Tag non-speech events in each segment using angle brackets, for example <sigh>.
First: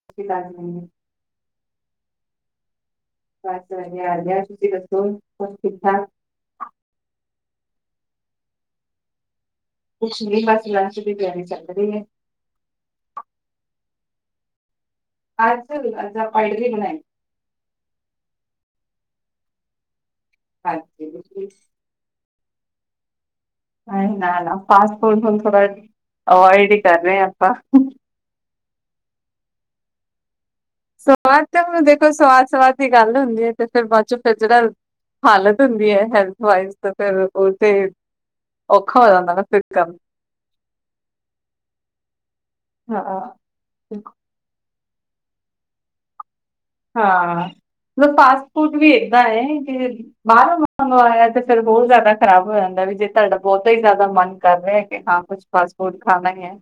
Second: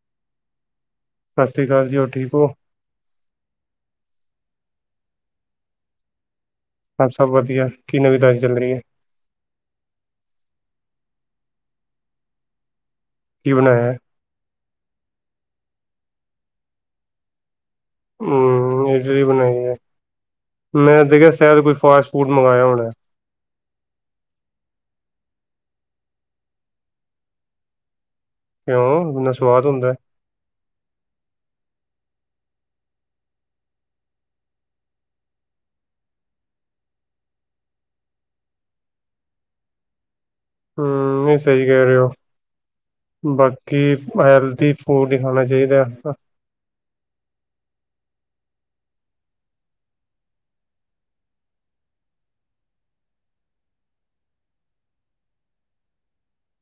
<unintelligible> ਸਸਰੀਕਾਲ ਜੀ। ਹੋਰ ਠੀਕ ਓ? ਬਸ ਵਧੀਆ- ਵਧੀਆ। ਤੁਸੀਂ ਦੱਸੋ? ਹੋਰ ਠੀਕ-ਠਾਕ। ਸਭ ਵਧੀਆ। ਕੀ ਨਵੀ- ਤਾਜੀ ਚੱਲ ਰੀ ਏ? ਕੁਛ ਨੀ। ਬਸ ਲੰਚ ਦੀ ਤਿਆਰੀ ਚਲ ਰੀ ਏ। ਕੀ ਬਣਾਇਆ? ਅੱਜ। ਅੱਜ ਆਪਾਂ ਇਡਲੀ ਬਣਾਈ। ਹੂ ਇਡਲੀ ਬਣਾਈ ਏ। ਮੈਂ ਹਾਂਜੀ ਤੇ ਕਿਆ ਬਿਲਕੁਲ। ਸੈਦ ਕੋਈ ਫਾਸਟ-ਫੂਡ ਮੰਗਾਇਆ ਹੋਣੇ ਨਾ- ਨਾ। ਫਾਸਟ-ਫੂਡ ਹੁਣ ਥੋੜਾ ਅਵੋਇਡ ਈ ਕਰ ਰੇ ਆਂ ਆਪਾਂ। ਕਿਉਂ ਇੰਨਾ ਸਵਾਦ ਹੁੰਦੇ। ਸਵਾਦ ਤਾਂ। ਹੁਣ ਦੇਖੋ ਸਵਾਦ-ਸਵਾਦ ਦੀ ਗੱਲ ਹੁੰਦੀ ਏ। ਤੇ ਫਿਰ ਬਾਦ ਚੋਂ ਫਿਰ ਜੇੜਾ ਹਾਲਤ ਹੁੰਦੀ ਹੈ। ਹੈਲਥ ਵਾਈਜ਼ ਤੇ ਫੇਰ ਉਹ ਤੇ ਔਖਾ ਹੋ ਜਾਂਦਾ ਨਾ ਫਿਰ ਕੰਮ। ਹੂ ਇਹ ਸਹੀ ਕਹਿ ਰਹੇ ਹੋ। ਹਾਂ ਬਾਕੀ ਹੈਲਦੀ ਫੂਡ ਹੈ ਖਾਣਾ ਚਾਇਦਾ <unintelligible> ਹਾਂ। ਮਤਲਬ ਫਾਸਟ ਫੂਡ ਵੀ ਏਦਾਂ ਏ ਕਿ ਬਾਹਰੋਂ ਮੰਗਵਾਇਆ। ਤੇ ਫਿਰ ਹੋਰ ਜ਼ਿਆਦਾ ਖ਼ਰਾਬ ਹੋ ਜਾਂਦਾ। ਵੀ ਜੇ ਤੁਹਾਡਾ ਬਹੁਤਾ ਹੀ ਜ਼ਿਆਦਾ ਮਨ ਕਰ ਰਿਹਾ। ਕਿ ਹਾਂ ਕੁੱਛ ਫਾਸਟ-ਫੂਡ ਖਾਣਾ ਈ ਏ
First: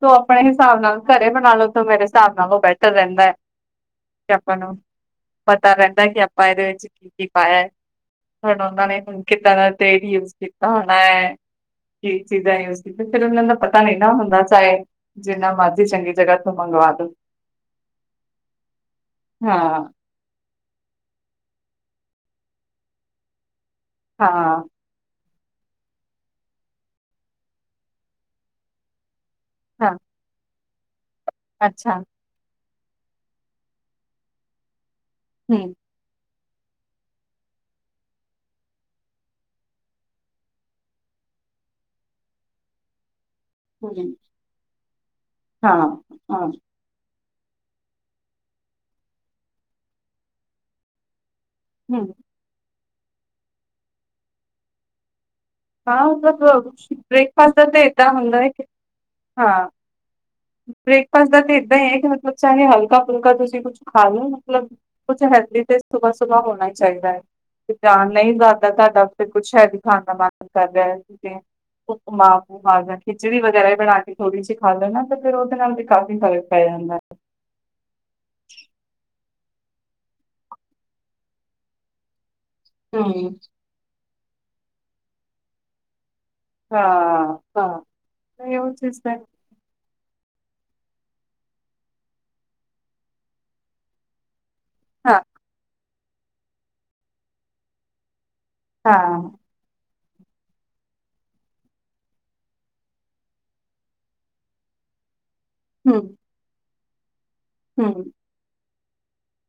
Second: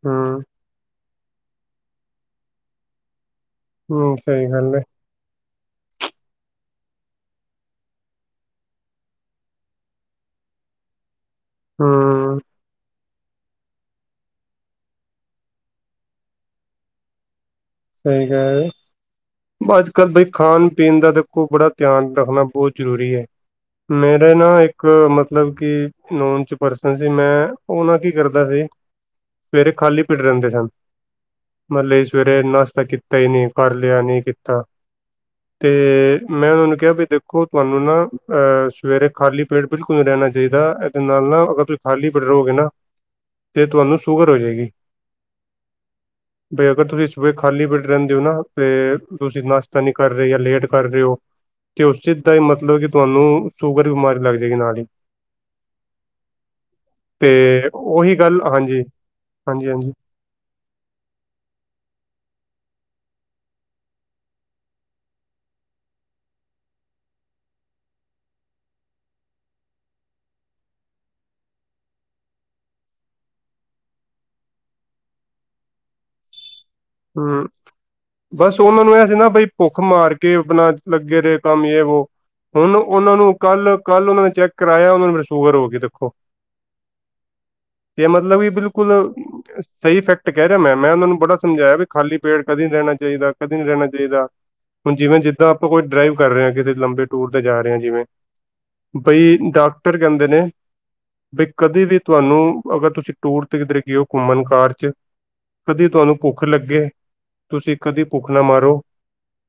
ਤੋ ਆਪਣੇ ਹਿਸਾਬ ਨਾਲ। ਘਰੇ ਬਣਾ ਲੋ ਤਾਂ। ਮੇਰੇ ਹਿਸਾਬ ਨਾਲ ਉਹ ਬੈਟਰ ਰਹਿੰਦਾ ਏ। ਹਮ ਤੇ ਸਹੀ ਆਪਾਂ ਗੱਲ ਨੂੰ ਹੈ ਪਤਾ ਰੈਂਦਾ। ਕਿ ਆਪਾਂ ਇਦੇ ਵਿੱਚ ਕੀ ਪਾਇਆ ਏ? ਹੁਣ ਉਨਾਂ ਨੇ। ਹੁਣ ਕਿੱਦਾਂ ਦਾ ਤੇਲ ਯੂਜ ਕੀਤਾ ਹੋਣਾ ਏ। ਹੂ। ਕੀ ਚੀਜ਼ਾਂ ਯੂਜ ਕੀਤੀ। ਫਿਰ ਉਨਾਂ ਦਾ ਪਤਾ ਨੀ ਨਾ ਹੁੰਦਾ ਚਾਹੇ ਜਿੰਨਾ ਮਰਜ਼ੀ ਚੰਗੀ ਜਗ੍ਹਾ ਤੋ ਮੰਗਵਾ ਦੋ। ਸਹੀ ਕਹਿ ਰਹੇ ਹੋ। ਬਸ ਹਾਂ ਅੱਜ-ਕੱਲ੍ ਬਈ ਖਾਣ ਪੀਣ ਦਾ ਤਾਂ ਕੋ ਬੜਾ ਧਿਆਨ ਰੱਖਣਾ ਬਹੁਤ ਜ਼ਰੂਰੀ ਏ। ਮੇਰੇ ਨਾ ਹਾਂ ਇੱਕ ਹਾਂ ਮਤਲਬ ਕਿ ਨੋਨ ਚ ਪਰਸਨ ਸੀ ਮੈਂ ਉਹ ਨਾ ਕੀ ਕਰਦਾ ਸੀ। ਸਵੇਰੇ ਹਾਂ ਖਾਲੀ ਪੇਟ ਰਹਿੰਦੇ ਸਨ <inaudible> ਅੱਛਾ ਮਤਲਬ ਕਿ ਸਵੇਰੇ ਨਾਸ਼ਤਾ ਕੀਤਾ ਹੀ ਨਹੀਂ ਪੜ ਲਿਆ ਨੀ ਕੀਤਾ <inaudible> ਤੇ ਹਮ ਮੈਂ ਉਹਨਾਂ ਨੂੰ ਕਿਹਾ ਵੀ ਦੇਖੋ ਤੁਹਾਨੂੰ ਨਾਂ ਅ ਸਵੇਰੇ ਖਾਲੀ ਪੇਟ ਬਿਲਕੁਲ ਨਹੀਂ ਰਹਿਣਾ ਚਾਹੀਦਾ। ਤੇ ਨਾਲ-ਨਾਲ ਨਾਂ ਅਗਰ ਤੁਸੀਂ ਖਾਲੀ ਪੇਟ ਰਹੋਗੇ ਨਾਂ ਤੇ ਤੁਹਾਨੂੰ ਹਮ ਸ਼ੂਗਰ ਹੋ ਜਾਏਗੀ ਹਾਂ ਹਾਂ <inaudible> ਬ ਅਗਰ ਤੁਸੀਂ ਸੁਬਹ ਖਾਲੀ ਪੇਟ ਰਹਿੰਦੇ ਹੋ ਨਾਂ ਤੇ ਤੁਸੀਂ ਨਾਸ਼ਤਾ ਨੀ ਕਰ ਰਹੇ ਜਾਂ ਲੇਟ ਕਰ ਰਹੇ ਹੋ ਤੇ ਉਸ ਹੂੰ ਚੀਜ਼ ਦਾ ਹੀ ਮਤਲਬ ਕਿ ਤੁਹਾਨੂੰ ਸ਼ੂਗਰ ਦੀ ਬਿਮਾਰੀ ਲੱਗ ਜਾਏਗੀ ਨਾਲ ਹੀ ਹਾਂ ਮਤਲਬ ਤੇ ਬ੍ਰੇਕਫਾਸਟ ਦਾ ਤੇ ਏਦਾਂ ਉਹੀ ਗੱਲ ਹੁੰਦਾ ਹੈ ਕਿ ਹਾਂ ਹਾਂਜੀ-ਹਾਂਜੀ-ਹਾਂਜੀ ਬ੍ਰੇਕਫਾਸਟ ਦਾ ਤਾਂ ਏਦਾਂ ਹੀ ਹੈ ਕਿ ਮਤਲਬ ਚਾਹੇ ਹਲਕਾ ਫੁਲਕਾ ਤੁਸੀਂ ਕੁਛ ਖਾ ਲਓ ਮਤਲਬ ਕੁਝ ਹੈਲਦੀ ਤੇ ਸੁਬਾਹ-ਸੁਬਾਹ ਹੋਣਾ ਚਾਹੀਦਾ ਹੈ। ਜਾਣ ਨਹੀਂ ਜਾਂਦਾ ਤੁਹਾਡਾ ਉਤੇ ਕੁੱਛ ਹੈਵੀ ਖਾਣ ਦਾ ਮਨ ਕਰ ਰਿਹਾ ਏ ਤੇ ਉਪਮਾਂ ਖਿਚੜੀ ਵਗੈਰਾ ਵੀ ਬਣਾ ਕੇ ਥੋੜੀ ਜੀ ਖਾ ਲੈਨਾਂ ਫਿਰ ਉਹਦੇ ਨਾਲ ਵੀ ਕਾਫ਼ੀ ਫਰਕ ਪੈ ਜਾਂਦਾ ਹੈ। ਹੂੰ ਬਸ ਉਹਨਾਂ ਨੂੰ ਇਹ ਸੀ ਨਾਂ ਬਈ ਭੁੱਖ ਮਾਰ ਕੇ ਆਪਣਾ ਲੱਗੇ ਰਹੇ ਕੰਮ ਯਾ ਵੋ ਹੁਣ ਉਹਨਾਂ ਨੂੰ ਹੂੰ ਕੱਲ, ਕੱਲ ਉਹਨਾਂ ਨੇ ਚੈੱਕ ਕਰਾਇਆ ਉਹਨਾਂ ਨੂੰ ਸ਼ੂਗਰ ਹੋ ਗਈ ਦੇਖੋ। ਹਾਂ ਹਾਂ ਤੇ ਮਤਲਬ ਵੀ ਇਹ ਉਹ ਬਿਲਕੁਲ ਚੀਜ਼ ਤਾਂ ਸਹੀ ਇਫੈਕਟ ਕਹਿ ਰਿਹਾ ਮੈਂ-ਮੈਂ ਉਹਨਾਂ ਨੂੰ ਬੜਾ ਸਮਝਾਇਆ ਵੀ ਖਾਲੀ ਪੇਟ ਕਦੇ ਨੀ ਰਹਿਣਾ ਚਾਹੀਦਾ, ਕਦੀ ਨੀ ਰਹਿਣਾ ਚਾਹੀਦਾ <inaudible> ਹੁਣ ਜਿਵੇਂ ਹਾਂ ਜਿੱਦਾਂ ਆਪਾਂ ਕੋਈ ਡਰਾਈਵ ਕਰ ਰਹੇ ਕਿਤੇ ਲੰਬੇ ਟੂਰ ਤੇ ਜਾ ਰਹੇ ਆ ਜਿਵੇਂ <inaudible> ਹਾਂ ਬਈ ਡਾਕਟਰ ਕਹਿੰਦੇ ਨੇਂ ਬ ਕਦੇ ਵੀ ਤੁਹਾਨੂੰ ਅਗਰ ਤੁਸੀਂ ਟੂਰ ਤੇ ਕਿਧਰੇ ਗਏ ਹੋ ਘੁੰਮਣ ਕਾਰ 'ਚ ਕਦੀ ਹੂੰ ਤੁਹਾਨੂੰ ਭੁੱਖ ਲੱਗੇ <inaudible> ਤੁਸੀਂ ਕਦੀ ਹੂੰ ਭੁੱਖ ਨਾ ਮਾਰੋ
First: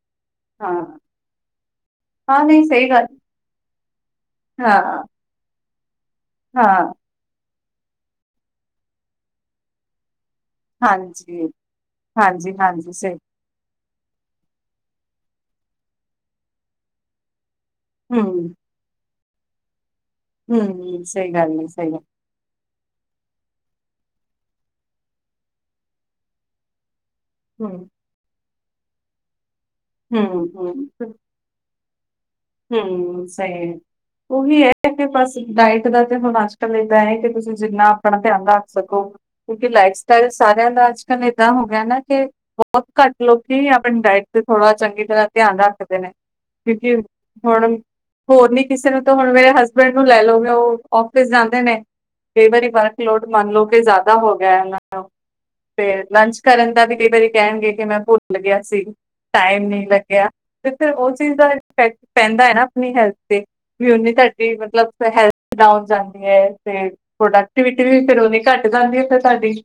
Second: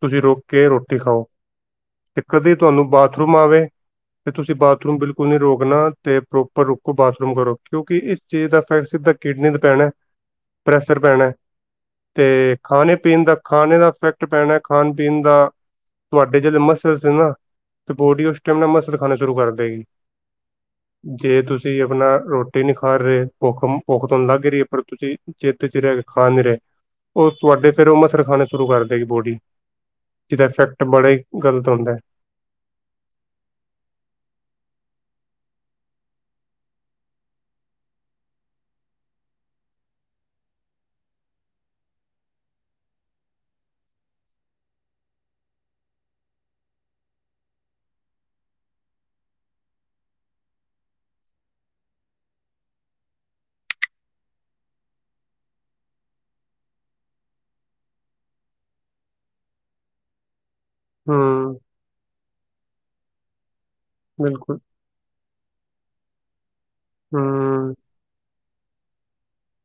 ਤੁਸੀਂ ਰੋਕ ਕੇ ਹਾਂ ਰੋਟੀ ਖਾਓ <inaudible> ਤੇ ਹਾਂ ਕਦੇ ਨਹੀਂ ਸਹੀ ਤੁਹਾਨੂੰ ਗੱਲ ਬਾਥਰੂਮ ਆਵੇ ਤੇ ਤੁਸੀਂ ਬਾਥਰੂਮ ਹਾਂ ਬਿਲਕੁਲ ਰੋਕਣਾ ਤੇ ਪ੍ਰੋਪਰ ਹਾਂ ਰੁਕੋ ਬਾਥਰੂਮ ਕਰੋ ਕਿਉਂਕਿ ਇਸ ਚੀਜ਼ ਦਾ ਇਫੈਕਟ ਸਿੱਧਾ ਕਿਡਨੀ ਨੂੰ ਪੈਣਾ। ਪ੍ਰੈਸ਼ਰ ਪੈਣਾ ਹਾਂਜੀ ਤੇ ਹਾਂਜੀ ਹਾਂਜੀ ਖਾਣੇ ਸਹੀ ਪੀਣ ਦਾ ਖਾਣੇ ਦਾ ਇਫੈਕਟ ਪੈਣਾ ਖਾਣ ਪੀਣ ਦਾ ਤੁਹਾਡੇ ਜਿਹੜੇ ਮਸਲ ਸੀ ਨਾਂ ਤੇ ਬੋਡੀ ਉਸ ਹੂੰ ਟੈਮ ਨਾਂ ਮਸਲ ਖਾਣਾ ਸ਼ੁਰੂ ਕਰ ਦੇਗੀ ਹੂੰ <inaudible> ਸਹੀ ਜੇ ਗੱਲ ਹੈ ਤੁਸੀਂ ਸਹੀ ਗੱਲ ਆਪਣਾ ਰੋ ਰੋਟੀ ਨੀ ਖਾ ਰਹੇ ਭੁੱਖ-ਭੁੱਖ ਤੁਹਾਨੂੰ ਲੱਗ ਹੀ ਰਹੀ ਹੈ। ਪਰ ਤੁਸੀਂ ਚੇਤੇ ਚਿਰ ਕੇ ਖਾ ਨੀਂ ਰਹੇ। ਉਹ ਤੁਹਾਡੇ ਫਿਰ ਹੂੰ ਉਹ ਮਸਲ ਖਾਣੇ ਸ਼ੁਰੂ ਕਰਦੇਗੀ ਬੋਡੀ <inaudible> ਜਿਹਦਾ ਹੂੰ ਇਫੈਕਟ ਬੜਾ ਹੂੰ ਹੀ ਗਲਤ ਹੁੰਦਾ। ਹੂੰ ਸਹੀ ਉਹੀ ਹੈ ਕਿ ਬਸ ਡਾਇਟ ਦਾ ਤੇ ਹੁਣ ਅੱਜ-ਕੱਲ੍ਹ ਇੱਦਾਂ ਹੈ ਕਿ ਤੁਸੀਂ ਜਿੰਨਾ ਆਪਣਾ ਧਿਆਨ ਰੱਖ ਸਕੋ। ਕਿਉਂਕਿ ਲਾਈਫ ਸਟਾਈਲ ਸਾਰਿਆਂ ਦਾ ਅੱਜ-ਕੱਲ੍ਹ ਏਦਾਂ ਹੋ ਗਿਆ ਨਾਂ ਕਿ ਬਹੁਤ ਘੱਟ ਲੋਕੀ ਆਪਣੀ ਡਾਇਟ ਤੇ ਥੋੜਾ ਚੰਗੀ ਤਰ੍ਹਾਂ ਧਿਆਨ ਰੱਖਦੇ ਨੇ ਕਿਉਂਕਿ ਹੁਣ ਹੋਰ ਨੀਂ ਕਿਸੇ ਨੂੰ ਤਾਂ ਹੁਣ ਮੇਰੇ ਹਸਬੈਂਡ ਨੂੰ ਲੈ, ਲਓ ਉਹ ਆਫਿਸ ਜਾਂਦੇ ਨੇ ਕਈ ਵਾਰੀ ਵਰਕਲੋਡ ਮੰਨ ਲਓ ਕਿ ਜ਼ਿਆਦਾ ਹੋ ਗਿਆ ਹਨਾਂ। ਤੇ ਲੰਚ ਕਰਨ ਦਾ ਵੀ ਕਈ ਵਾਰੀ ਕਹਿਣਗੇ ਕਿ ਮੈਂ ਭੁੱਲ ਗਿਆ ਸੀ। ਟਾਈਮ ਨਹੀਂ ਲੱਗਿਆ ਤੇ ਫਿਰ ਉਹ ਚੀਜ਼ ਦਾ ਹੂੰ ਇਫੈਕਟ ਪੈਂਦਾ ਹੈ ਨਾਂ ਆਪਣੀ ਹੈਲਥ ਤੇ ਵੀ ਉਨੀ ਤੁਹਾਡੀ ਬਿਲਕੁਲ ਮਤਲਬ ਹੈਲਥ ਡਾਊਨ ਜਾਂਦੀ ਹੈ ਤੇ ਹੂੰ ਪ੍ਰੋਡਕਟੀਵਿਟੀ ਵੀ ਫਿਰ ਉਨੀਂ ਘੱਟ ਜਾਂਦੀ ਆ ਫਿਰ ਤੁਹਾਡੀ।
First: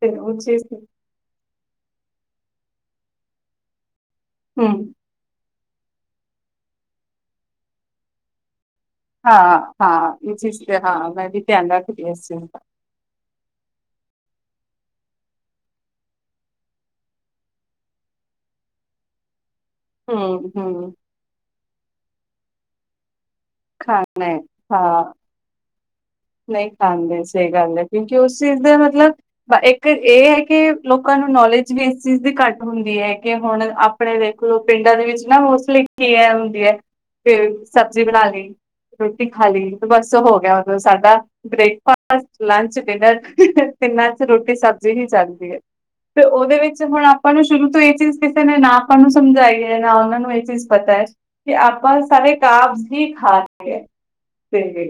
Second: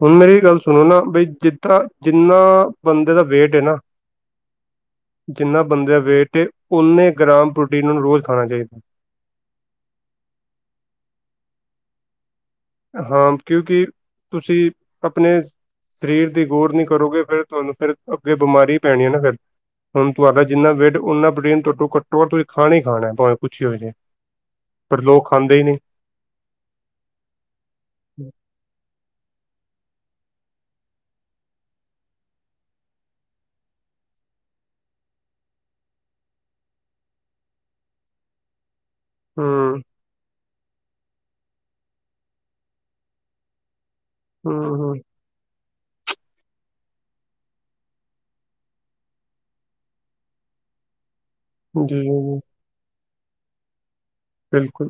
ਤੇ ਹੁਣ ਉਹ ਮੇਰੀ ਗੱਲ ਚੀਜ਼ ਸੁਣੋ ਨਾਂ ਬਈ ਜਿਸ ਤਰਾਂ ਜਿੰਨਾਂ ਬੰਦੇ ਦਾ ਵੇਟ ਹੈ ਨਾਂ ਹੂੰ ਜਿੰਨਾਂ ਬੰਦੇ ਦਾ ਵੇਟ ਏ ਓਨੇ ਗ੍ਰਾਮ ਪ੍ਰੋਟੀਨ ਉਹਨੂੰ ਰੋਜ਼ ਖਾਣਾ ਚਾਹੀਦਾ। ਹਾਂ-ਹਾਂ ਇਹ ਚੀਜ਼ ਤੇ ਹਾਂ ਮੈਂ ਵੀ ਧਿਆਨ ਰੱਖਦੀ ਹਾਂ ਇਸ ਚੀਜ਼ ਦਾ ਹਾਂ ਕਿਉਂਕਿ <inaudible> ਤੁਸੀਂ <inaudible> ਆਪਨੇ ਸਰੀਰ ਦੀ ਗੋਰ ਨੀਂ ਕਰੋਗੇ ਫਿਰ, ਤੁਹਾਨੂੰ ਫਿਰ ਅੱਗੇ ਬਿਮਾਰੀ ਪੈਣੀ ਏ ਨਾਂ ਫਿਰ। ਹੁਣ ਤੁਹਾਡਾ ਹੂੰ ਜਿੰਨਾ ਹੂੰ ਵੇਟ ਉਨਾ ਪ੍ਰੋਟੀਨ ਘੱਟੋ-ਘੱਟੋ ਤੁਸੀਂ ਖਾਣਾ ਹੀ ਖਾਣਾ ਭਵੇਂ ਕੁਛ ਹੀ ਜਾਏ ਖਾਣਾ ਹੈ ਪਰ ਹਾਂ। ਲੋਕ ਖਾਂਦੇ ਨੀ ਨੇ। ਨਹੀਂ ਖਾਂਦੇ ਸਹੀ ਗੱਲ ਏ, ਕਿਉਂਕਿ ਉਸ ਚੀਜ਼ ਦੇ ਮਤਲਬ ਇੱਕ ਇਹ ਹੈ ਕਿ, ਲੋਕਾਂ ਨੂੰ ਨੌਲੇਜ ਵੀ ਇਸ ਚੀਜ਼ ਦੀ ਘੱਟ ਹੁੰਦੀ ਏ ਕਿ ਹੁਣ ਆਪ ਆਪਣੇ ਦੇਖ ਲਓ ਪਿੰਡਾਂ ਦੇ ਵਿੱਚ ਨਾ ਮੋਸਟਲੀ ਇਕ ਚੀਜ ਏ ਹੁੰਦੀ ਏ, ਕੇ ਸਬਜ਼ੀ ਬਣਾ ਲਈ। ਰੋਟੀ ਖਾ ਲਈ ਹੂੰ ਬਸ ਹੋ ਗਿਆ। ਮਤਲਬ ਸਾਡਾ ਬ੍ਰੇਕਫਾਸਟ, ਲੰਚ, ਡਿਨਰ, ਤਿੰਨਾਂ ਰੋਟੀ ਹੂੰ ਸਬਜ਼ੀ ਹੂੰ ਹੀ ਚੱਲਦੀ ਏ। ਤੇ ਉਹਦੇ ਵਿੱਚ ਹੁਣ ਆਪਾਂ ਨੂੰ ਸ਼ੁਰੂ ਤੋਂ ਇਹ ਚੀਜ਼ ਕਿਸੇ ਨੇ ਨਾ ਆਪਾਂ ਨੂੰ ਸਮਝਾਈ ਹੈ, ਨਾ ਉਹਨਾਂ ਨੂੰ ਇਹ ਚੀਜ਼ ਪਤਾ ਹੈ। ਕਿ ਆਪਾਂ ਜੀ ਜੀ ਸਾਰੇ ਜੀ, ਕਾਬਜ਼ ਹੀ ਖਾਤੇ ਹੈ। ਬਿਲਕੁਲ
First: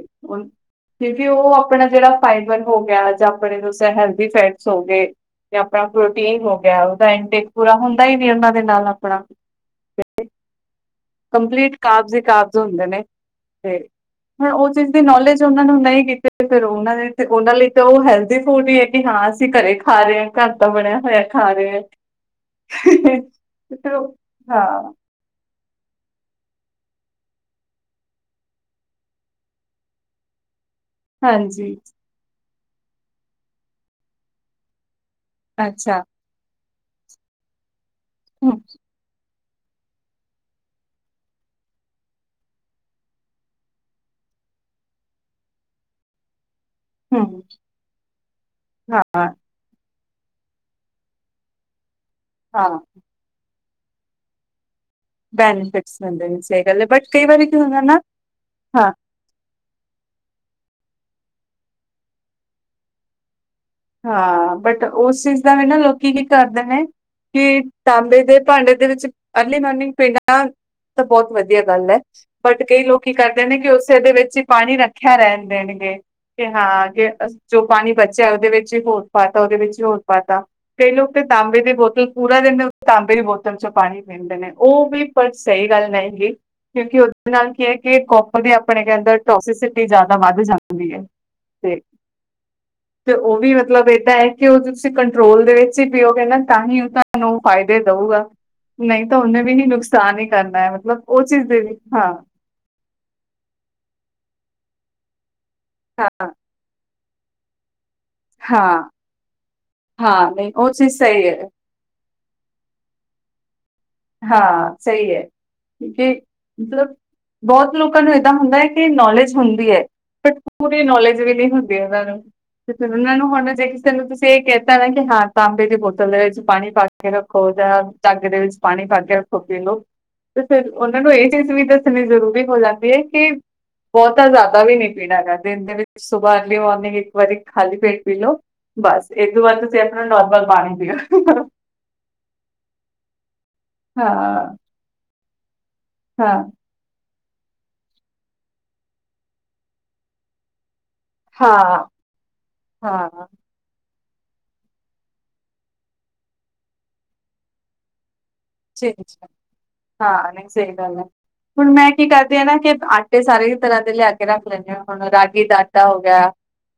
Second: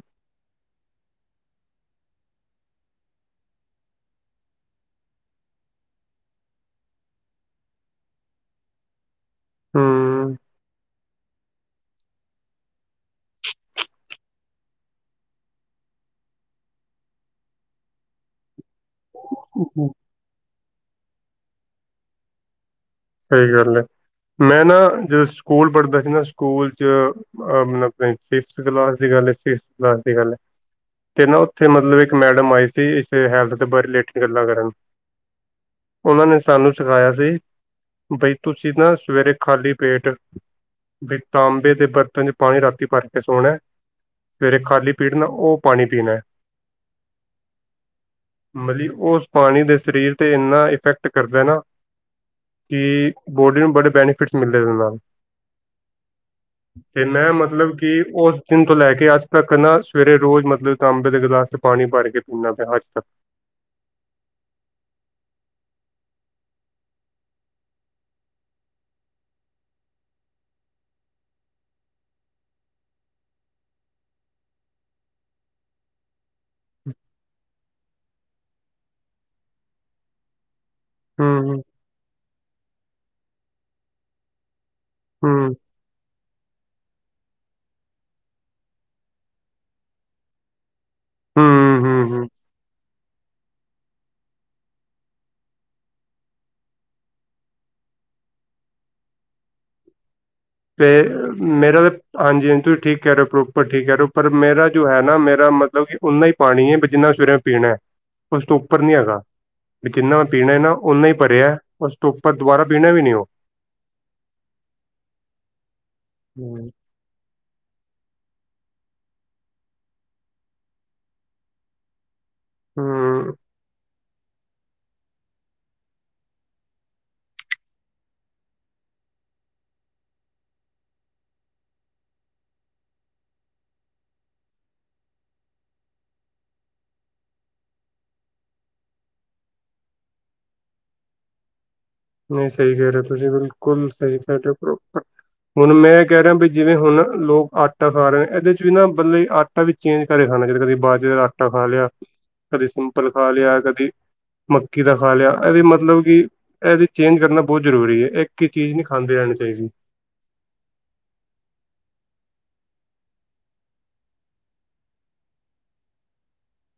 ਕਿਉਂਕਿ ਉ ਆਪਣਾ ਜਿਹੜਾ ਫਾਈਬਰ ਹੋ ਗਿਆ ਜਾਂ ਆਪਣੇ ਦ ਹੈਲਦੀ ਫੈਟਸ ਹੋ ਗਏ। ਤੇ ਆਪਣਾ ਪ੍ਰੋਟੀਨ ਹੋ ਗਿਆ, ਉਹਦਾ ਇਨਟੇਕ ਪੂਰਾ ਹੁੰਦਾ ਹੀ ਨ ਉਹਨਾਂ ਦੇ ਨਾਲ ਆਪਣਾ। ਹੂੰ। ਕੰਪਲੀਟ ਕਾਬਜ਼ੀ-ਕਾਬਜ਼ ਹੁੰਦੇ ਨੇ ਹੁਣ ਉਹ ਚੀਜ਼ ਦੀ ਨੌਲੇਜ ਉਹਨਾਂ ਨੂੰ ਨਹੀਂ ਗੀ ਫੇਰ ਉਹ ਨੇ ਉਹਨਾਂ ਲਈ ਤਾਂ ਉਹ ਹੈਲਦੀ ਫੂਡ ਏ। ਕਿ ਹਾਂ ਅਸੀਂ ਘਰੇ ਹੂੰ, ਖਾ ਰਹੇ ਹਾਂ, ਘਰ ਤਾਂ ਬਣਿਆ ਹੋਇਆ ਖਾ ਰਹੇ ਹਾ। ਸਹੀ ਗੱਲ ਏ, ਮੈਂ ਨਾ ਹਾਂ ਜਦੋਂ ਸਕੂਲ ਪੜ੍ਹਦਾ ਸੀ ਨਾ ਸਕੂਲ 'ਚ ਆ ਮੈਨੂੰ ਲੱਗਦਾ ਸਿਕਸ ਕਲਾਸ ਦੀ- ਸਿਕਸ ਕਲਾਸ ਦੀ ਗੱਲ ਐ ਤੇ ਨਾ ਉੱਥੇ ਹਾਂਜੀ ਮਤਲਬ ਇੱਕ ਮੈਡਮ ਆਈ ਸੀ, ਇਸ ਹੈਲਥ ਦੇ ਬਾਰੇ ਰਿਲੇਟਿਡ ਗੱਲਾਂ ਕਰਨ। ਅੱਛਾ। ਉਹਨਾਂ ਨੇ ਸਾਨੂੰ ਸਿਖਾਇਆ ਸੀ, ਬਈ ਹਮ ਤੁਸੀਂ ਨਾ ਸਵੇਰੇ ਖਾਲੀ ਪੇਟ ਬੀ ਤਾਂਬੇ ਦੇ ਬਰਤਨ ਚ ਪਾਣੀ ਰਾਤੀ ਭਰ ਕੇ ਸੋਣਾ ਏ। ਸਵੇਰੇ ਖਾਲੀ ਪੇਟ ਨਾ ਉ ਪਾਣੀ ਪੀਣਾ। ਹਮ ਮਤਲਬ ਹਾਂ ਉਸ ਪਾਣੀ ਦੇ ਸਰੀਰ ਤੇ ਇੰਨਾ ਇਫੈਕਟ ਕਰਦਾ ਨਾ ਹਾਂ ਕਿ ਬੋਡੀ ਨੂੰ ਬੜੇ ਬੈਨੀਫਿਟਸ ਮਿਲਦੇ ਇਹਦੇ ਨਾਲ। ਬੈਨੀਫਿਟਸ ਮਿਲਦੇ ਨੇ ਸਹੀ ਗੱਲ ਹੈ ਤੇ ਬਟ ਕਈ ਮੈਂ ਵਾਰੀ ਕੀ ਮਤਲਬ ਹੁੰਦਾ ਕਿ ਨਾ ਉਸ ਦਿਨ ਤੋਂ ਹਾਂ ਲੈ ਕੇ ਅੱਜ ਤੱਕ ਨਾ ਸਵੇਰੇ ਰੋਜ਼ ਮਤਲਬ ਤਾਂਬੇ ਦੇ ਗਲਾਸ ਚ ਪਾਣੀ ਭਰ ਕੇ ਪੀਂਣਾ ਪਿਆ ਅੱਜ ਤੱਕ ਹਾਂ, ਬਟ ਉਸ ਚੀਜ਼ ਦਾ ਵੀ ਨਾ ਲੋਕੀ ਕੀ ਕਰਦੇ ਨੇ ਕਿ ਤਾਂਬੇ ਦੇ ਭਾਂਡੇ ਦੇ ਵਿੱਚ ਅਰਲੀ ਮੋਰਨਿੰਗ ਪੀੜ ਨਾਲ ਏ ਤਾਂ ਬਹੁਤ ਵਧੀਆ ਗੱਲ ਏ। ਬਟ ਕਈ ਲੋਕ ਕੀ ਕਰਦੇ ਨੇ ਕਿ ਉਸੇ ਦੇ ਵਿੱਚ ਹੀ ਪਾਣੀ ਰੱਖਿਆ ਰਹਿਣ ਦੇਣਗੇ। ਕਿ ਹਾਂ ਕਿ ਜੋ ਪਾਣੀ ਬਚਿਆ ਉਹਦੇ ਵਿੱਚ ਹੋਰ ਪਾਤਾ ਉਹਦੇ ਵਿੱਚ ਹੋਰ ਪਾਤਾ ਕਈ ਲੋਕ ਤੇ ਹੂੰ, ਤਾਂਬੇ ਦੀ ਬੋਤਲ ਚ ਪੂਰਾ ਦਿਨ ਤਾਂਬੇ ਦੀ ਬੋਤਲ ਚੋਂ ਪਾਣੀ ਪੀਂਦੇ ਨੇ, ਉਹ ਵੀ ਪਰ ਹੂੰ, ਹੂੰ, ਸਹੀ ਗੱਲ ਨਹੀਂਗੀ ਕਿਉਂਕਿ ਉਹਦੇ ਨਾਲ ਕੀ ਹੈ, ਕਿ ਕੋਪਰ ਦੀ ਆਪਣੇ ਕ ਟੋਸੀਸਿਟੀ ਜਿਆਦਾ ਵੱਧ ਜਾਂਦੀ ਏ। <inaudible> ਤੇ ਹੂੰ, ਹੂੰ <inaudible> ਤੇ ਉਹ ਵੀ ਮਤਲਬ ਏਦਾਂ ਹੈ, ਕਿ ਉ ਤੁਸੀਂ ਕੰਟਰੋਲ ਦੇ ਵਿੱਚ ਹੀ ਪੀਓਗੇ ਨਾ ਤਾਂ ਹੀ ਤੁਹਾਨੂੰ ਫਾਇਦੇ ਦਊਗਾ। ਨਹੀਂ ਤਾਂ ਉਹਨੇ ਵੀ ਨ ਨੁਕਸ ਸਾਨ ਹੀ ਕਰਨਾ ਏ ਤੇ ਮੇਰਾ ਤਾਂ ਹਾਂਜੀ-ਹਾਂਜੀ ਤੁਸੀਂ ਠੀਕ ਕਹਿ ਰਹੇ ਹੋ ਪ੍ਰ ਠੀਕ ਹੈੋ ਪਰ ਮੇਰਾ ਜੋ ਹੈ ਨਾ ਮੇਰਾ ਮਤਲਬ ਕਿ ਉਨਾ ਹਾਂ, ਹੀ ਪਾਣੀ ਹੈ ਵੀ ਜਿੰਨਾ ਮੈ ਸਵੇਰੇ ਪੀਣਾ। ਉਸ ਤੋਂ ਉਪਰ ਹਾਂ, ਨੀ ਹੈਗਾ, ਜਿੰਨਾ ਮੈਂ ਹਾਂ ਨਹੀਂ ਪੀਣਾ ਉਹ ਨਾ ਚੀਜ਼ ਓਨਾ ਹੀ ਸਹੀ ਹੈ ਭਰਿਆ। ਉਸ ਤੋ ਉਪਰ ਦੁਬਾਰਾ ਪੀਣਾ ਵੀ ਨੀ ਉ ਹਾਂ ਸਈ ਐ, ਕਿਓਕਿ ਹੂੰ, ਮਤਲਬ ਬੋਤ ਲੋਕਾਂ ਨੂੰ ਏਦਾਂ ਹੁੰਦੈ ਐ ਕਿ ਨੌਲੇਜ ਹੁੰਦੀ ਐ। ਬਟ ਪੂਰੀ ਨੌਲੇਜ ਵੀ ਨੀ ਹੁੰਦੀ ਓਨਾਂ ਨੂੰ ਤੇ ਫੇਰ ਓਨਾਂ ਨੂੰ ਹੂੰ, ਹੁਨ ਜੇ ਕਿਸੇ ਨੂੰ ਤੇ ਕੈਤਾ ਨਾ ਕਿ ਹਾਂ ਤਾਂਬੇ ਦੀ ਬੋਤਲ ਦੇ ਵਿੱਚ ਪਾਣੀ ਪਾ ਕੇ ਰੱਖੋ ਜਾਂ ਜੱਗ ਦੇ ਵਿੱਚ ਪਾਣੀ ਪਾਕੇ ਰੱਖੋ, ਪੀਲੋ। ਤੇ ਫੇਰ ਓਨਾਂ ਨੂੰ ਏ ਚੀਜ਼ ਵੀ ਦੱਸਣੀ ਜ਼ਰੂਰੀ ਹੋ ਜਾਂਦੀ ਐ ਕਿ ਬੋਤਾ ਜਾਦਾ ਵੀ ਨਈ ਪੀਣਾ ਗਾ ਦਿਨ ਦੇ ਵਿੱਚ ਸੁਬਾਹ ਅਰਲੀ ਮੋਰਨਿੰਗ ਇੱਕ ਵਾਰੀ ਖਾਲੀ ਪੇਟ ਪੀ ਲਓ। ਬਸ ਇਦੂ ਬਾਦ ਤੁਸੀਂ ਆਪਣਾ ਨੌਰਮਲ ਪਾਣੀ ਪੀਣਾ। ਨਈ ਸਈ ਕੈ ਰਏ ਓ ਤੁਸੀਂ ਬਿਲਕੁਲ ਸਈ ਕੈ ਰਏ ਓ ਹਾਂ ਪ੍ਰੋਪਰ, ਹੁਨ ਮੈਂ ਕੈਅ ਰਿਆ ਹਾਂ ਵੀ ਜਿਵੇਂ ਹੁਨ ਲੋਕ ਆਟਾ ਖਾ ਰਏ ਏਦੇ ਚ ਵੀ ਨਾ ਬੱਲੀ ਆਟਾ ਵੀ ਚੇਂਜ ਕਰਕੇ ਖਾਂਦੇ ਨੇ ਕਦੀ ਬਾ ਕਈ ਬਾਰ ਆਟਾ ਖਾ ਹਾਂ ਲਿਆ ਕਦੀ ਸਿੰਪਲ ਹਾਂ ਖਾ ਲਿਆ ਕਦੀ ਮੱਕੀ ਦਾ ਖਾ ਲਿਆ ਏਦੇ ਮਤਲਬ ਇਹਦੇ ਚੇਂਜ ਕਰਨਾ ਬੋਤ ਜ਼ਰੂਰੀ ਹੈ ਇੱਕ ਇਕ ਈ ਚੀਜ਼ ਨੀ ਜੀ ਖਾਂਦੇ ਜੀ। ਰੈਨੈ ਚਾਈਦੀ। ਹਾਂ, ਨਈ ਸਈ ਗੱਲ ਐ। ਹੁਣ ਮੈਂ ਕੀ ਕਰਦੀ ਆਂ ਨਾ ਕਿ ਆਟੇ ਸਾਰੇ ਤਰਾਂ ਦੇ ਲਿਆ ਕੇ ਰੱਖ ਲੈਂਨੇ ਆਂ ਹੁਨ ਰਾਗੀ ਦਾ ਆਟਾ ਹੋ ਗਿਆ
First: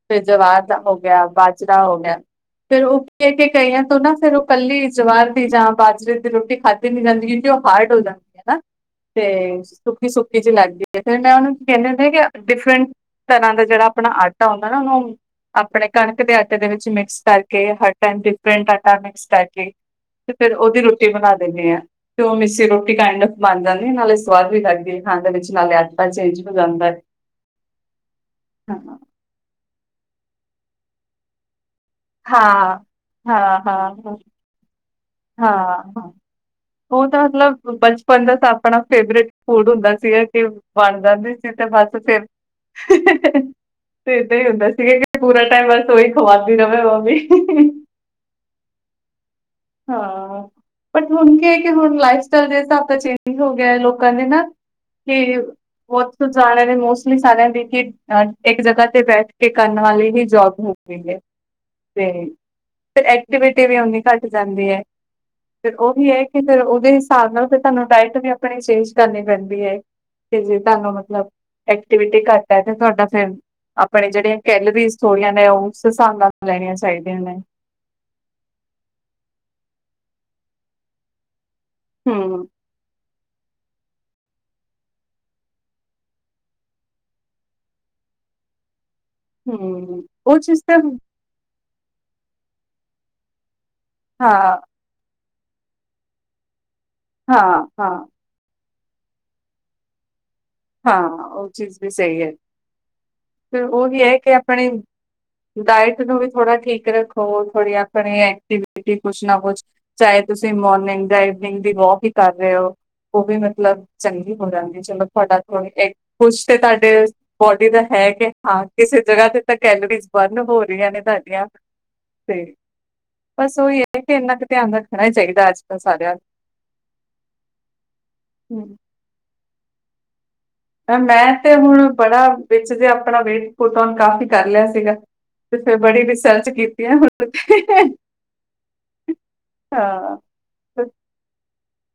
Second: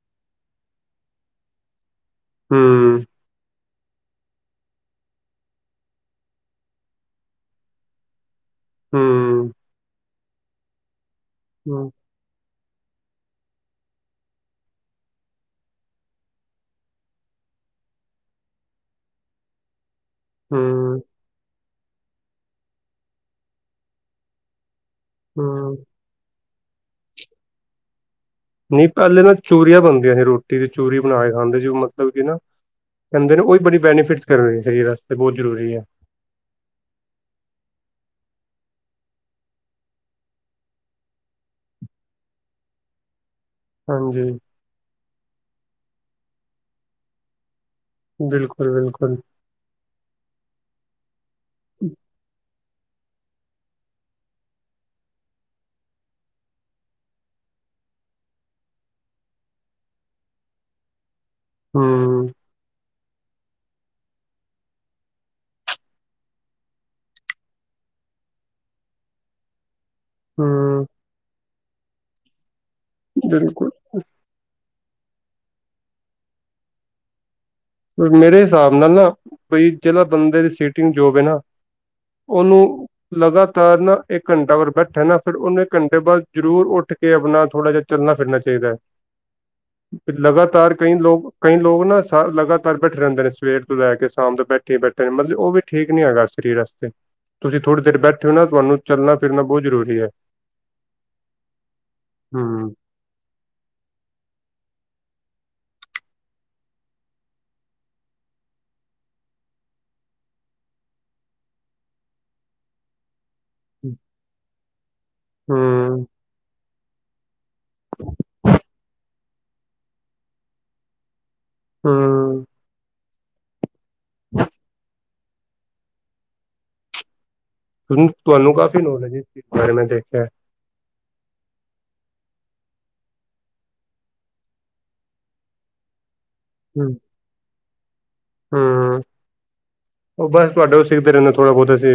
ਫੇਰ ਜਵਾਰ ਦਾ ਹੋ ਗਿਆ, ਬਾਜਰਾ ਹੋ ਗਿਆ। ਹੂੰ। ਓ ਕ ਕੇ ਕਈਆਂ ਤ ਨਾ ਫੇਰ ਓ ਕੱਲੀ ਜਵਾਰ ਦੀ ਜਾਂ ਬਾਜਰੇ ਦੀ ਰੋਟੀ ਖਾਦੀ ਨੀ ਜਾਂਦੀ ਕਿਓਕਿ ਓ ਹਾਰਡ ਹੋ ਜਾਂਦੀ ਆ ਨਾ। ਹੂੰ ਤੇ ਸੁੱਕੀ-ਸੁੱਕੀ ਚ ਲੱਗਦੀ ਫੇਰ ਮੈਂ ਓਨੂੰ ਕੀ ਕੈਨੀ ਹੂੰ ਹੁੰਨੀ ਆ ਕਿ ਡਿਫਰੈਂਟ ਤਰਾਂ ਦਾ ਜੇੜਾ ਆਪਨਾ ਆਟਾ ਹੁੰਦਾ ਨਾ ਓਨੂੰ ਆਪਨੇ ਕਣਕ ਦੇ ਆਟੇ ਦੇ ਵਿੱਚ ਮਿਕਸ ਕਰਕੇ ਹਰ ਟੈਮ ਡਿਫਰੈਂਟ ਆਟਾ ਮਿਕਸ ਕਰਕੇ ਤੇ ਫੇਰ ਓਦੀ ਹੂੰ ਰੋਟੀ ਬਨਾ ਦਿੰਨੇ ਆ। ਤੇ ਓ ਮਿੱਸੀ ਰੋਟੀ ਕਾਇੰਡਫ ਬਨ ਜਾਂਦੀ ਨਾਲੇ ਸਵਾਦ ਵੀ ਲੱਗਦੀ ਐ ਖਾਨ ਦੇ ਵਿਚ ਨਾਲੇ ਆਟਾ ਚੇਂਜ ਹੋ ਜਾਂਦੈ। <inaudible> ਨਈਂ ਪੈਲੇ ਨਾ ਚੂਰੀਆਂ ਬਨਦੀਆਂ ਸੀ ਰੋਟੀ ਦੀ ਚੂਰੀ ਬਨਾ ਕੇ ਖਾਂਦੇ ਸੀ ਹੁਨ ਮਤਲਬ ਕਿ ਨਾ, ਕੈਦੇ ਨੇ ਓਈ ਹਾਂ ਬੜੀ ਹਾਂ ਬੈਨੀਫਿਟਸ ਕਰ ਰਏ ਸਰੀਰ ਆਸਤੇ ਬੋਤ ਜ਼ਰੂਰੀ ਐ। ਓ ਤਾਂ ਮਤਲਬ ਬਚਪਨ ਦਾ ਤਾਂ ਆਪਨਾ ਫੇਵਰੇਟ ਫੂਡ ਹੁੰਦਾ ਸੀਗਾ ਕਿ ਬਣ ਜਾਂਦੀ ਸੀ ਤੇ ਬਸ ਫੇਰ ਹਾਂਜੀ ਫੇਰ ਤੇ ਏਈ ਹੁੰਦਾ ਸੀਗਾ ਕਿ ਪੂਰਾ ਟੈਮ ਬਸ ਓਈ ਖਵਾਂਦੀ ਰਵੇ ਮੰਮੀ। ਬਿਲਕੁਲ-ਬਿਲਕੁਲ। ਹਾਂ, ਬਟ ਹੁਨ ਕੀ ਹੈ ਕਿ ਹੁਨ ਲਾਈਫ ਸਟਾਈਲ ਦੇ ਹਿਸਾਬ ਦਾ ਚੇਂਜ ਹੋ ਗਿਆ ਲੋਕਾਂ ਦੇ ਨਾ ਕੀ, ਬੋਥ ਤਾਂ ਜਾਨੇਆਂ ਨੇ ਮੋਸਟਲੀ ਸਾਰੇਆਂ ਦੇ ਕਿ ਅ ਇੱਕ ਜਗਾ ਤੇ ਬੈਠ ਕੇ ਕਰਨ ਵਾਲੀ ਹੀ ਜੋਬ ਹੋ ਗਈ ਐ। ਤੇ ਹੂੰ ਫੇਰ ਐਕਟੀਵਿਟੀ ਵੀ ਓਨੀ ਘੱਟ ਜਾਂਦੀ ਐ। ਫੇਰ ਓਹੀ ਹੈ ਕਿ ਫੇਰ ਓਦੇ ਹਿਸਾਬ ਨਾਲ ਫੇਰ ਤੁਆਨੂੰ ਡਾਇਟ ਵੀ ਆਪਣੀ ਚੇਂਜ ਕਰਨੀ ਪੈਂਦੀ ਹੈ। ਤੇ ਜੇ ਹੂੰ ਤੁਆਨੂੰ ਮਤਲਬ ਐਕਟੀਵਿਟੀ ਘੱਟ ਐ ਤੇ ਤੁਆਡਾ ਫੇਰ ਬਿਲਕੁਲ ਆਪਨੇ ਜੇੜੇ ਗੈਲਰੀਜ਼ ਥੋੜੀਆਂ ਨੇ ਓਸ ਹਿਸਾਬ ਨਾਲ ਲੈਨੀਆਂ ਚਾਈਦੀਆਂ ਨੇ। ਮੇਰੇ ਹਿਸਾਬ ਨਾਲ ਨਾ ਬਈ ਜੈੜਾ ਬੰਦੇ ਦੀ ਸੀਟਿੰਗ ਜੋਬ ਐ ਨਾ ਹੂੰ, ਓਨੂੰ ਲਗਾਤਾਰ ਨਾ ਇੱਕ ਘੰਟਾ ਅਗਰ ਬੈਠਾ ਨਾ ਫੇਰ ਓਨੇ ਘੰਟੇ ਬਾਦ ਜ਼ਰੂਰ ਓਠ ਕੇ ਆਪਨਾ ਥੋੜਾ ਜਾ ਚੱਲਨਾ ਫਿਰਨਾ ਚਾਈਦਾ ਐ, ਹੂੰ ਫਿਰ ਉਹ ਚੀਜ਼ ਲਗਾਤਾਰ ਤਾਂ ਕਈ ਲੋਕ ਕਈ ਲੋਕ ਨਾ ਸਰ ਲਗਾਤਾਰ ਬੈਠੇ ਰੈਂਦੇ ਨੇ ਸਵੇਰ ਤੋਂ ਲੈ ਕੇ ਸ਼ਾਮ ਤੋਂ ਹਾਂ, ਬੈਠੇ-ਬੈਠੇ ਮਤਲਬ ਓ ਵੀ ਠੀਕ ਨੀ ਹੈਗਾ ਸਰੀਰ ਆਸਤੇ ਤੁਸੀਂ ਹਾਂ, ਥੋੜੀ ਦੇਰ ਹਾਂ, ਬੈਠ ਕਿਓ ਨਾ ਤੁਆਨੂੰ ਚੱਲਨਾ ਫਿਰਨਾ ਬੋਤ ਜ਼ਰੂਰੀ ਐ। ਹਾਂ, ਉਹ ਚੀਜ਼ ਵੀ ਸਈ ਐ, ਹੂੰ। ਫੇਰ ਉਹ ਵੀ ਐ ਕਿ ਆਪਣੇ ਡਾਇਟ ਨੂੰ ਵੀ ਥੋੜਾ ਠੀਕ ਰੱਖੋ, ਥੋੜ੍ਹੀ ਆਪਣੇ ਐਕਟੀਵਿਟੀ ਕੁਛ ਨਾ ਕੁਛ ਚਾਏ ਤੁਸੀਂ ਮੋਰਨਿੰਗ ਡਾਈਟਨਿੰਗ ਦੀ ਵੋਕ ਈ ਕਰ ਰਏ ਔ। ਉਹ ਵੀ ਮਤਲਬ ਚੰਗੀ ਹੋ ਜਾਂਦੀ ਚਲੋ ਤੁਹਾਡਾ ਹੂੰ ਕੁਛ ਤੇ ਤੁਹਾਡੇ ਬੋਡੀ ਦਾ ਹੈ ਕਿ ਹਾਂ ਕਿਸੇ ਜਗ੍ਹਾ ਤੇ ਤਾਂ ਕੈਲਰੀਜ਼ ਬੰਨ ਹੋ ਰਹੀਆਂ ਨੇ ਤੁਹਾਡੀਆਂ। ਤੇ ਬਸ ਉਹੀ ਐ ਕਿ ਇੰਨਾ ਕੁ ਧਿਆਨ ਰੱਖਣਾ ਹੀ ਚਾਈਦਾ ਅੱਜਕੱਲ ਸਾਰਿਆਂ ਨੂੰ। ਤੁਹਾਨੂੰ ਨੂੰ ਕਾਫ਼ੀ ਨੌਲੇਜ ਇਸ ਬਾਰੇ ਮੈਂ ਦੇਖਿਐ। ਮੈਂ ਤੇ ਹੁਣ ਬੜਾ ਵਿੱਚ ਜੇ ਆਪਣਾ ਵੇਟ ਪੁਟ ਔਨ ਕਾਫ਼ੀ ਕਰ ਲਿਆ ਸੀਗਾ। ਤੇ ਬੜੀ ਰਿਸਰਚ ਕੀਤੀ ਹੂੰ। ਐ ਹੁਣ ਤੇ। ਹੂੰ, ਹਾਂ। ਉਹ ਬਸ ਤੁਹਾਡੇ ਤੋਂ ਸਿਖਦੇ ਰੇਨੇ ਥੋੜਾ ਬੋਤ ਅਸੀ।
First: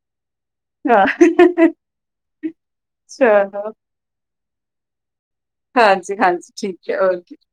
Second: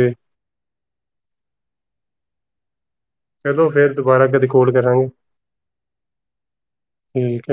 ਆਹ। ਚਲੋ, ਫੇਰ ਦੁਬਾਰਾ ਕਦੀ ਕੋਲ ਕਰਾਂਗੇ। ਹਾਂਜੀ-ਹਾਂਜੀ, ਠੀਕ ਐ ਓਕੇ। ਠੀਕ ਹੈ